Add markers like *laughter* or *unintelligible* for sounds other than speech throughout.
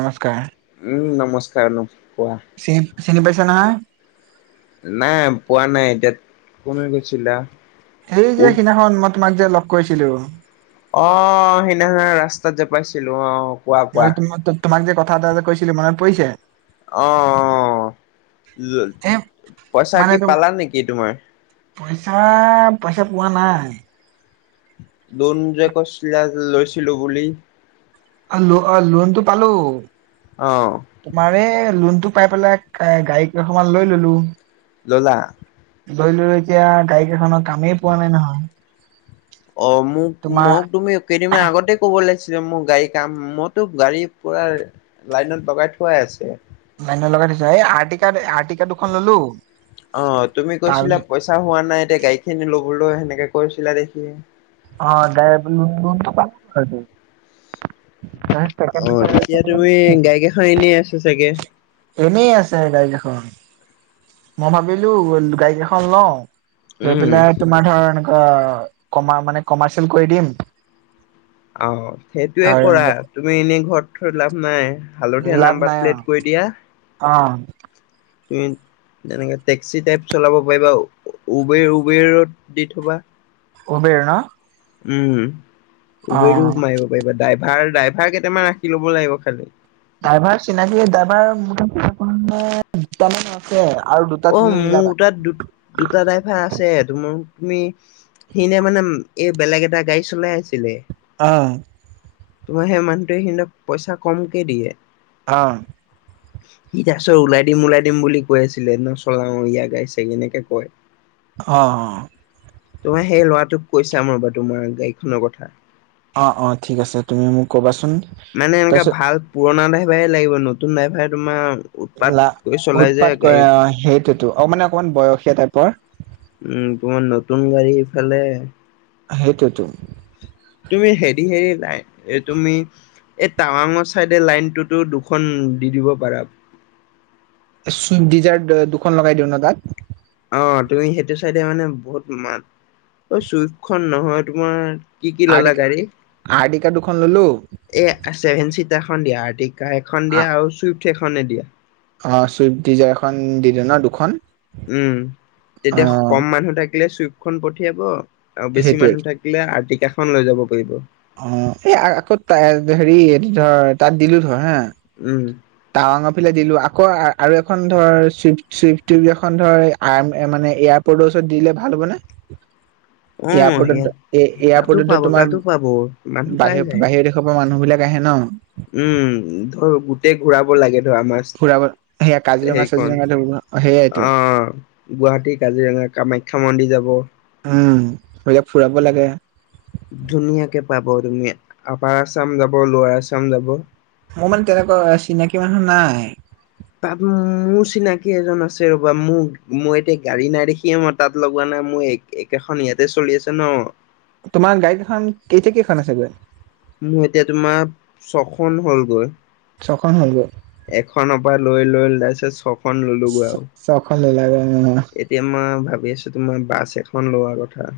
নমস্কাৰ, উম নমস্কাৰ ন কোৱা চিন চিনি পাইছা নহয়। নাই পোৱা নাই। এতিয়া কোন কৈছিলা। সেই যে উদ সিদিনাখন মই তোমাক যে লগ কৰিছিলো। অ' সেইদিনাখন ৰাস্তাত জেপাইছিলো আহ। মই তোম তোমাক যে কথা এ এটা কৈছিলো মনত পৰিছে। আহ, অ' এ পইচা মানে কি তো পালা নেকি তোমাৰ। পইচা, পইচা পোৱা নাই। লোন জে কৈছিলা লৈছিলো বুলি। ল অ' লোনটো পালো, অ তোমাৰে লোনটো পাই পেলাই গাড়ী কেইখনমান লৈ ললোঁ। ললা লয় ললো, এতিয়া গাড়ী কেইখনৰ কামেই পোৱা নাই নহয়। অ' মোক তোমাৰ মোক তুমি কেইদিনমান আগতে ক'ব লাগিছিল। মোৰ গাড়ী কাম মইতো গাড়ী পোৰা লাইনত লগাই থোৱাই আছে। লাইনত লগাই থছো, এই আৰটিকাৰ্ড আৰটিকাৰ্ড দুখন ললোঁ। অ' তুমি কৈছিলা পইচা হোৱা নাই এতিয়া গাড়ীখিনি ল'বলৈ সেনেকে কৈছিলা দেখি। অ' গায়ব *unintelligible* অ' এতিয়া তুমি গাইকেখন এনেই আছে চাগে। এনেই আছে গাড়ী কেইখন, মই ভাবিলো গাড়ী কেইখন লওঁ। লৈ উম পেলাই তোমাৰ ধৰ এনেকুৱা কমা মানে কমাৰ্চিয়েল কৰি দিম। আহ সেইটোয়ে কৰা ধৰ তুমি এনেই ঘৰত থৈ লাভ নাই। হালধীয়া লাভ নাম্বাৰ নাই অ প্লেট কৰি দিয়া। অ' তুমি তেনেকে টেক্সি টাইপ চলাব পাৰিবা। উবেৰ উবেৰৰত দি থবা। উবেৰ ন উম, অ উবেৰো মাৰিব পাৰিব ডাইভাৰ ড্ৰাইভাৰ কেইটামান ৰাখি ল'ব লাগিব খালি। ড্ৰাইভাৰ চিনাকি ড্ৰাইভাৰ মোটামুটি আ দুটামান আছে। আৰু দুটা অ' তুমি মিলাবা মোৰ তাত দু দুটা ড্ৰাইভাৰ আছে, টো মোৰ। তুমি সিনে মানে এই বেলেগ এটা গাড়ী চলাই আছিলে। আহ। তোমাৰ সেই মানুহটোৱে স, পইচা কমকে দিয়ে। আহ। সি তাৰচৰ ওলাই দিম ওলাই দিম বুলি কৈ আছিলে ন। চলাওঁ ইয় গাইছে এনেকে কয়। অ', অ'। তোমাৰ সেই ল'ৰাটোক কৈছা ম, ৰ'বা তোমাৰ গাড়ীখনৰ কথা। অ', অ', ঠিক আছে তুমি মোক ক'বাচোন। মানে এনেককা তাৰপিছত ভাল পুৰণা ড্ৰাইভাৰে লাগিব, নতুন ড্ৰাইভাৰ তোমাৰ। উৎপাত লা, কৰি চলাই যে উৎপাত গাড়ী কৰে, অ, সেইটোতো অ, মানে অকমান বয়সীয়া টাইপৰ। উম, তোমাৰ নতুন গাড়ী ফালে হেইত তুম তুমি হেৰি, হেৰি, লাই তুমি এই টাৱাঙৰ চাইডে লাইনটোতো দুখন দি, দিব পাৰা। চুই ডিজাৰ্ট দুখন লগাই দিওঁ ন, তাত। অ, তুমি সেইটো চাইডে মানে বহুত মাত চুইফখন নহয়, তোমাৰ। কি, কি, ললা আৰ্টিকা গাড়ী আৰ্টিকা দুখন ললো এ, চছেভেন চিট। এখন দিয়া আৰ্টিক এখন দিয়া আৰু চুইফ্ট এনে দিয়া। অ, চুইফ্ট ডিজাৰ এখন দিলে ন, দুখন। উম, অ তেতিয়া কম মানুহ থাকিলে, চুইপখন পঠিয়াব। আৰু বেছি সেইটোৱে মানুহ থাকিলে আৰ্টিকাখন লৈ যাব পাৰিব। অ, এই আকৌ হেৰি ধৰ তাত দিলো ধৰ হা। উম টাৱাঙৰ ফালে দিলো, আকৌ আৰু এখন ধৰ চই, চইফ এখন ধৰ আ, মানে এয়াৰপৰ্টৰ ওচৰত দিলে ভাল হ'ব নে। অ ইয়াত এয়াৰপৰ্টত এ, তাতো এয়াৰপৰ্টত পাব তোমাৰ তাতো পাব মানুহ পাই বাহিৰ, যায় বাহিৰৰ দেশৰ পৰা মানুহ বিলাক হেন উম, ধৰ গোটেই ঘূৰাব লাগে ধৰ আমাৰ ফুৰাব সেয়া কাজিৰঙা চাজিৰঙা ল আহ, গুৱাহাটী, কাজিৰঙা কামাখ্যা মন্দিৰ যাব। এইলাক ফুৰাব লাগে। ধুনীয়াকে পাব তুমি আপাৰ আচাম যাব লোৱাৰ, আছাম যাব। মোৰ মানে তেনেকুৱা চিনাকি মানুহ নাই। তাত মোৰ চিনাকি এজন আছে ৰ'বা মোক মই এতিয়া গাড়ী নাই দেখিয় মই তাত লগোৱা নাই। মোৰ একেখন ইয়াতে চলি আছে ন। তোমাৰ গাড়ী এখন এইতি কেইখন আছে, গৈ মোৰ এতিয়া তোমাৰ ছখন হ'লগৈ। ছখন হ'লগৈ এখনৰ পৰা লৈ, লৈ ওলাইছে চব। চখন ল, লাগে। এতিয়া মই ভাবি আছো, তোমাৰ বাছ এখন লোৱা কথা।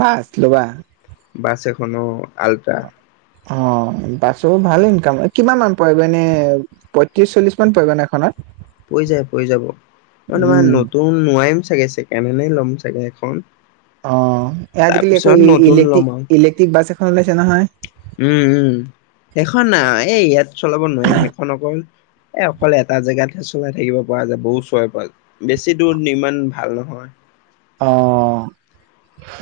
বাছ, লোৱা? নো, আলটা অ, বাছো ভাল ইনকাম কিমান মান পৰিব এনে পয়ত্ৰিশ, চল্লিশ মান পৰিবনে এখনত পৰি যায় পৰি যাব মই তোমাৰ উম নতুন নোৱাৰিম চাগে চেকেড এনে ল'ম চাগে। এখন অ, আজিকালি একো তাৰপিছত নতুন ল'ম ইলে্ট্ৰিক, আৰু ইলেক্ট্ৰিক বাছ এখন ওলাইছে নহয়। উম, উম, সেইখন এই ইয়াত চলাব নোৱাৰিম সেইখন অকল এ, অকলে এটা জেগাত চলাই থাকিব পৰা যায়, বহু ওৰে পৰা বেছি দূৰ ইমান ভাল নহয়। অ'।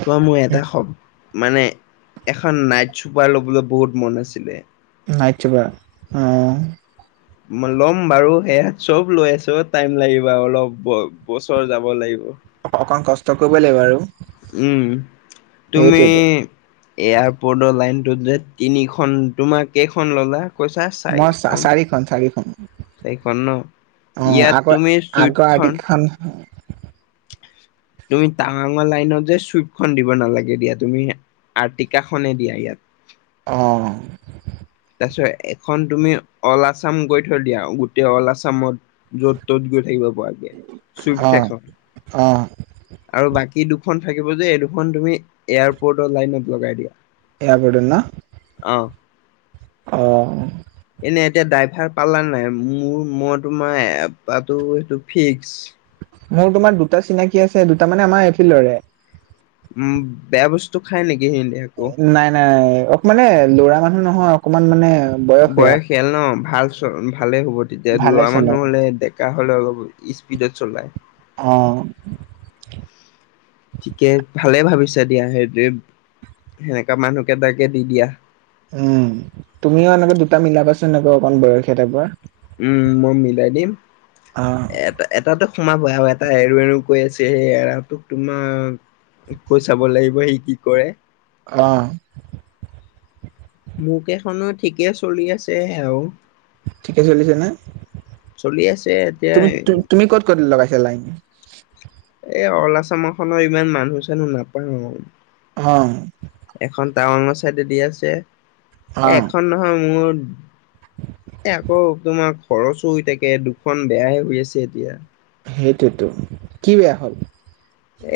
তোৱা মোৰ এটা শব্দ মানে এখন নাইট চুপাৰ ল'বলৈ বহুত মন আছিলে। নাই, চিবা আহ ল'ম বাৰু সেয়া চব লৈ আছো টাইম লাগিব অলপ বছৰ যাব লাগিব। অ-অকমান কষ্ট কৰিব লাগিব আৰু। উম, তুমি সেইটোৱেতো এয়াৰপৰ্টৰ লাইন দু তিনিখন তোমাৰ কেইখন ল'লা কৈছা মই চাৰখন চাৰিখন চাৰিখন চাৰখন ন। অ', ইয়াত আগৰ তুমি আগৰ চুইপখন আৰ্টিকখন তুমি টাৱাঙৰ লাইনত যে চুইপখন দিব নালাগে দিয়া তুমি আৰৰ্টিকাখনে দিয়া ইয়াত। অহ। খন তুমি অল আছাম গৈ থৈ দিয়া। গোটেই অল আছামত য'ত ত'ত গৈ থাকিব পৰাকে চুইফ্ট অ', এখন অ', আৰু বাকী দুখন থাকিব যে এই দুখন তুমি এয়াৰপৰ্টৰ লাইনত লগাই দিয়া। এয়াৰপৰ্টত ন আহ অ', এনে এতিয়া ড্ৰাইভাৰ পালা নাই মোৰ মই তোমাৰ এপটো সেইটো ফিক্স। মোৰ তোমাৰ দুটা চিনাকি আছে। দুটা মানে আমাৰ এইফিলৰে। উম, বেয়া বস্তু খায় নেকি? সিহঁতে আকৌ নাই নাই অ' মানে ল'ৰা মানুহ নহয় অকমান মানে বয়সীয়া। বয়সীয়াল ন ভাল চ ভালেই হ'ব তেতিয়া ভালে ল'ৰা চলে মানুহ হ'লে ডেকা হ'লে অলপ স্পীডত চলাই। অহ। থিকে ভালে ভাবিছা দিয়া সেইটোৱে সেনেকুৱা মানুহ কেইটাকে দি দিয়া। উম, তুমিও এনেকে দুটা মিলাবাচোন অকমান বয়সীয়া টাইপৰ উম, মই মিলাই দিম। অ এটা এটাতো সোমাব আৰু এটা এৰো এৰো কৈ আছে সেই এৰা তোক তোমাৰ তোক চাব লাগিব সি কি কৰে। আহ। মোৰ কেইখনো ঠিকে চলি আছে আৰু। ঠিকে চলিছে ন? চলি আছে এতিয়া তুমি তুমি ক'ত ক'ত লগাইছা লাইন? এই অল আচামৰখনৰ ইমান মানুহ চানুহ নাপাওঁ। অহ। ডাৱঙৰ চাইডে দি আছে অ এ এখন নহয় মোৰ এ আকৌ তোমাৰ খৰচো থাকে। দুখন বেয়াহে হৈ আছে এতিয়া। সেইটোতো। কি বেয়া হ'ল?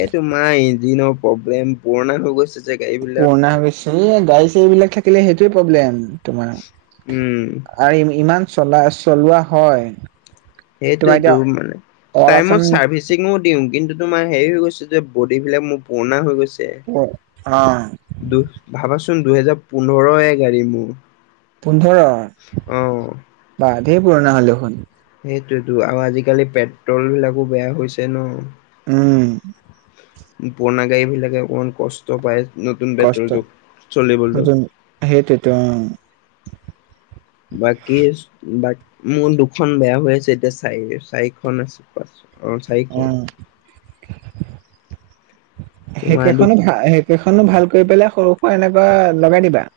এই তোমাৰ ইঞ্জিনৰ প্ৰব্লেম পুৰণা হৈ গৈছে। যে গাড়ী বিলাক পুৰণা হৈ গৈছে এ গাড়ী চাড়ীবিলাক থাকিলে সেইটোয়ে প্ৰব্লেম। তোমাৰ উম, আৰু ইমান চলা চলোৱা হয়। তোমাৰ সেইটোয়েতো এতিয়া মানে অল আছাম টাইমত চাৰ্ভিচিঙো দিওঁ। কিন্তু তোমাৰ হেৰি হৈ গৈছে যে বডিবিলাক মোৰ পুৰণা হৈ গৈছে। অ দু ভাবাচোন দুহেজাৰ পোন্ধৰয়ে গাড়ী মোৰ। পোন্ধৰ অ'। বা ধে পুৰণা হ'লে দেখোন। সেইটোয়েতো আৰু আজিকালি পেট্ৰলবিলাকো বেয়া হৈছে ন। উম। পুৰণা গাড়ীবিলাকে অকণমান কষ্ট পায়। নতুন কষ্ট বেট্ৰলটোক চলিবলৈ। নতুন সেইটোতো বাকী বা মোৰ দুখন বেয়া হৈ আছে এতিয়া চাৰি চাৰিখন আছে পাচঁখন। অ', চাৰিখন। তোমাৰ দু সেইকেইখনো ভাল সেইকেইখনো ভাল কৰি পেলাই সৰু সুৰা এনেকুৱা লগাই দিবা।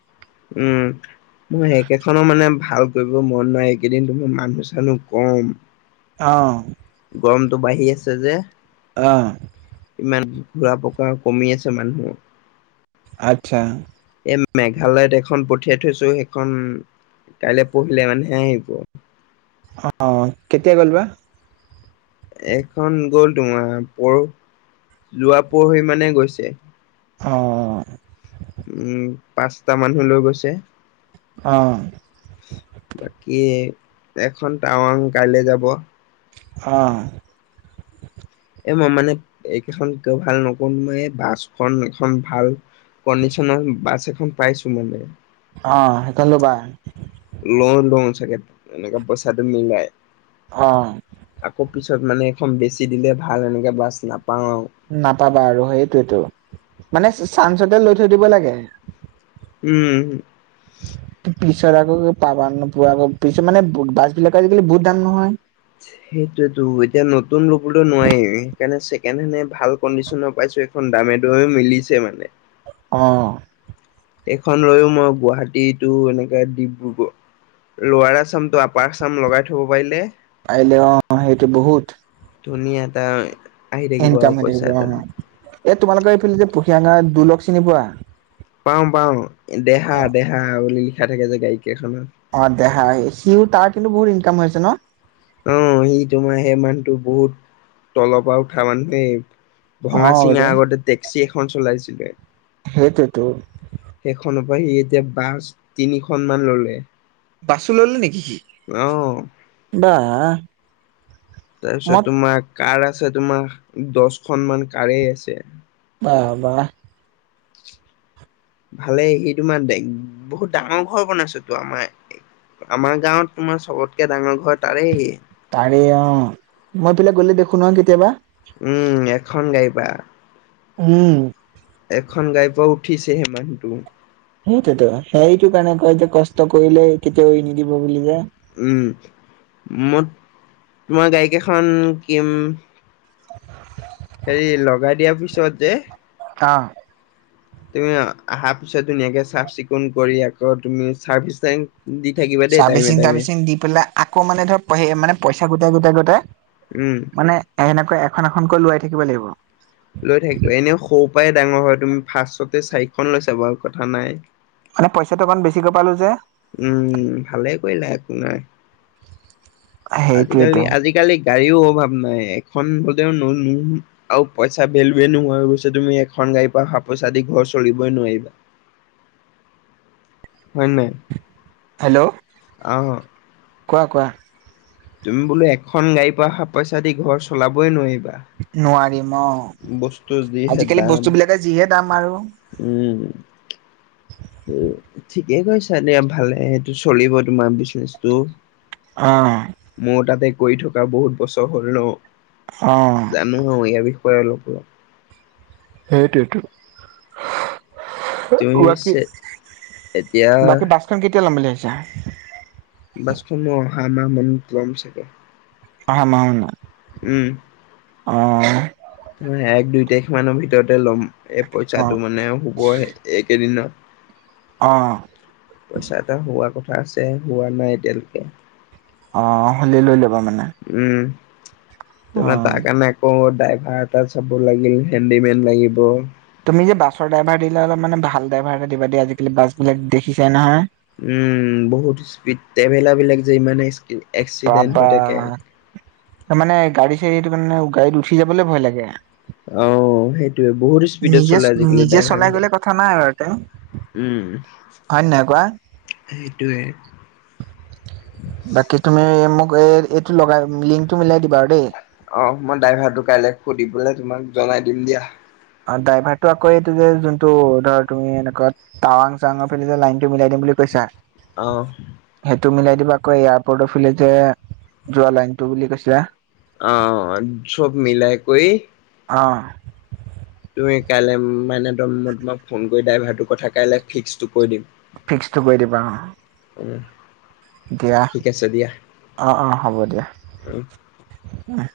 উম, মোৰ সেইকেইখনৰ মানে ভাল কৰিব মন নাই এইকেইদিন তুমি মানুহ চানুহ কম। অ'। গৰমটো বাঢ়ি আছে যে। অ'। ইমান ঘোৰা পকা কমি আছে মানুহৰ। আচ্ছা। এই মেঘালয়ত এখন পঠিয়াই থৈছোঁ সেইখন কাইলৈ পৰহিলৈ মানে হে আহিব। অ' কেতিয়া গ'ল বা। এখন গ'ল তোমাৰ পৰো, যোৱা পৰহি মানে গৈছে। অ'। উম, পাঁচটা মানুহ লৈ গৈছে। অ', বাকী এখন টাৱাং কাইলৈ যাব। অ'। এ মই মানে এইকেইখন ক ভাল নকৰো মই এই বাছখন এখন ভাল কণ্ডিশ্যনৰ বাছ এখন পাইছোঁ মানে। অ' সেইখন ল'বা। লওঁ লওঁ চাগে এনেকে পইচাটো মিলাই। অ'। আকৌ পিছত মানে এখন বেছি দিলে ভাল এনেকৈ বাছ নাপ নাপাবা আৰু সেইটোৱেতো, মানে চা- চানঞ্চতে লৈ থৈ দিব লাগে। উম। *inaudible* পিছত আকৌ পাবা নোপোৱা আকৌ পিছত মানে বাছবিলাকৰ আজিকালি বহুত দাম নহয়। সেইটোৱেতো এতিয়া নতুন ল'বলৈ নোৱাৰি সেইকাৰণে ছেকেণ্ডহেণ্ড ভাল কণ্ডিচনৰ পাইছোঁ এখন দামে দৰে মিলিছে মানে। অ'। এইখন লৈওঁ মই গুৱাহাটীটো এনেকে ডিব্ৰুগড় লোৱাৰ আচামটো আপাৰ চাম লগাই থ'ব পাৰিলে পাৰিলে অ' সেইটো বহুত। ধুনীয়া এটা আহি থাকিব ইনকাম আৰু হৈ থাকিব পইচা অ' এটা এ তোমালোকৰ এইফিলে দি পুখিয়াগাওঁ দুলক চিনি পোৱা। পাওঁ পাওঁ, দেহা অ দেহা বুলি লিখা থাকে যে গাড়ীত। অ' দেহা সিওঁ তাৰ কিন্তু বহুত ইনকাম হৈ আছে ন'। অ' সি তোমাৰ সেই মানুহটো বহুত, তলৰ পৰা উঠা মানুহ দেই। অ ভঙা চিঙা আগতে টেক্সি এখন চলাইছিলে। সেইটোৱেতো। *unintelligible* সি এতিয়া বাছ তিনিখন মান ল'লে। বাছো ল'লে নেকি। অ'। আহ। তাৰপিছত তোমাৰ কাৰ আছে তোমাৰ দশখন মান কাৰেই আছে। *unintelligible* ভালে সি তোমাৰ দেক বহুত ডাঙৰ ঘৰ বনাইছেটো আমাৰ আমাৰ গাঁৱত তোমাৰ চবতকে ডাঙৰ ঘৰ তাৰেই। তাৰে অ' মই এফালে গ'লে দেখো নহয় কেতিয়াবা। উম, এখন গাড়ী পৰা। হম। এখন গাড়ী পৰা উঠিছেহে মানুহটো। সেইটোৱেতো সেইটো কাৰণে কয় যে কষ্ট কৰিলে কেতিয়াও এৰি নিদিব বুলি যে। উম, মোত, তোমাৰ গাড়ী কেইখন কিম *unintelligible* হেৰি, লগাই দিয়াৰ পিছত যে আহ। তুমি আহা পিছত ধুনীয়াকে চাফ চিকুণ কৰি, আকৌ তুমি ছাৰ্ভিচিং ছাৰ্ভিচিং টাৰ্ভিচিং দি পেলাই আকৌ মানে, ধৰক হেৰি, মানে, সেই পইচা গোটাই গোটাই গোটাই উম মানে, এনেকৈ এখন এখনকৈ লোৱাই থাকিব লাগিব। লৈ থাকিব। এনেও সৰু পৰাই ডাঙৰ হয় তুমি ফাৰ্ষ্টতে চাৰিখন লৈছা বাৰু কথা নাই। মানে, পইচাটো অকন বেছিকৈ পালো যে। উম, ভালে কৰিলা একো নাই। সেইটোৱেতো আজিকালি আজিকালি গাড়ীও অভাৱ নাই। এখন হলেও নোললোন আৰু পইচা ভেলুৱে নোহোৱা হৈ গৈছে তুমি এখন গাড়ী পৰা অহা পইচাদি ঘৰ চলিবই নোৱাৰিবা। *inaudible* হয় নাই? হেল্ল' অহ। কোৱা, কোৱা। তুমি বোলো এখন গাড়ীৰ পৰা অহা পইচা দি ঘৰ চলাবই নোৱাৰিম। নোৱাৰিম। অ', যিহে আজিকালি দাম বস্তু বিলাকে যিহে দাম আৰু। উম। *inaudible* উম, ঠিকে কৈছা দিয়া। ভালে, সেইটো চলিব তোমাৰ বিজনেচটো। অ মোৰ তাতে কৰি থকা বহুত বছৰ হ'ল ন। অ জানো আৰু, ইয়াৰ বিষয়ে অলপ অলপ। সেইটোৱেটো। তুমি বাকী, পিছে এতিয়া বাকী বাছখন কেতিয়া ল'ম বুলি ভাবিছা? বাছখন মই অহা মাহ মানত ল'ম চাগে। অহা মাহ মানত। উম, এক দুই তাৰিখ মানৰ ভিতৰতে ল'ম। এই অ পইচাটো মানে, আৰু হ'বহে, এইকেইদিনত। অ পইচা এটা হোৱা কথা আছে। হোৱা নাই এতিয়ালৈকে। অ', *unintelligible* উম। ত, অ তাৰ কাৰণে আকৌ ড্ৰাইভাৰ এটা চাব লাগিল। হেণ্ডিমেন লাগিব। তুমি যে বাছৰ ড্ৰাইভাৰ দিলে অলপ মানে ভাল ড্ৰাইভাৰ এটা দিবা দেই। আজিকালি বাছ বিলাক দেখিছাই নহয়। উম, বহুত স্পীড। ট্ৰেভেলাৰ বিলাক যে ইমানে বাবা এক্সিডেণ্ট হৈ থাকে। মানে, গাড়ী চাড়ীটো কাৰণে, গাড়ীত উঠি যাবলে ভয় লাগে। অ', সেইটোৱে, বহুত স্পীডত নিজে চলাই আজিকালি নিজে চলাই গ'লে ড্ৰাইভাৰবিলাকে। কথা নাই বাৰু তে উম, হয় নে নহয় কোৱা সেইটোৱে। বাকী, তুমি মোক, এই এইটো লগাই লিংকটো মিলাই আৰু দেই অ, মই ড্ৰাইভাৰটো কাইলৈ সুধিবলৈ তোমাক জনাই দিম দিয়া। অ', ড্ৰাইভাৰটো আকৌ এইটো যে যোনটো ধৰা, তুমি এনেকোৱা, টাৱাং চাৱাং ফালে যে লাইনটো মিলাই দি বুলি কৈছা। অহ। তুমি লাই দিবা আকৌ। এয়াৰপৰ্টৰ ফালে যে যোৱা লাইনটো বুলি কৈছিলা। অ', চব মিল কৰি অ'। তুমি কাইলৈ মানে, ত তোমাক ফোন কৰি ড্ৰাইভাৰটোৰ কথা কাইলে ফিক্সটো কৈ দিম। ফিক্সটো কৈ দিবা। উঃ দিয়া। অ', অ', হ'ব দিয়া। আহ।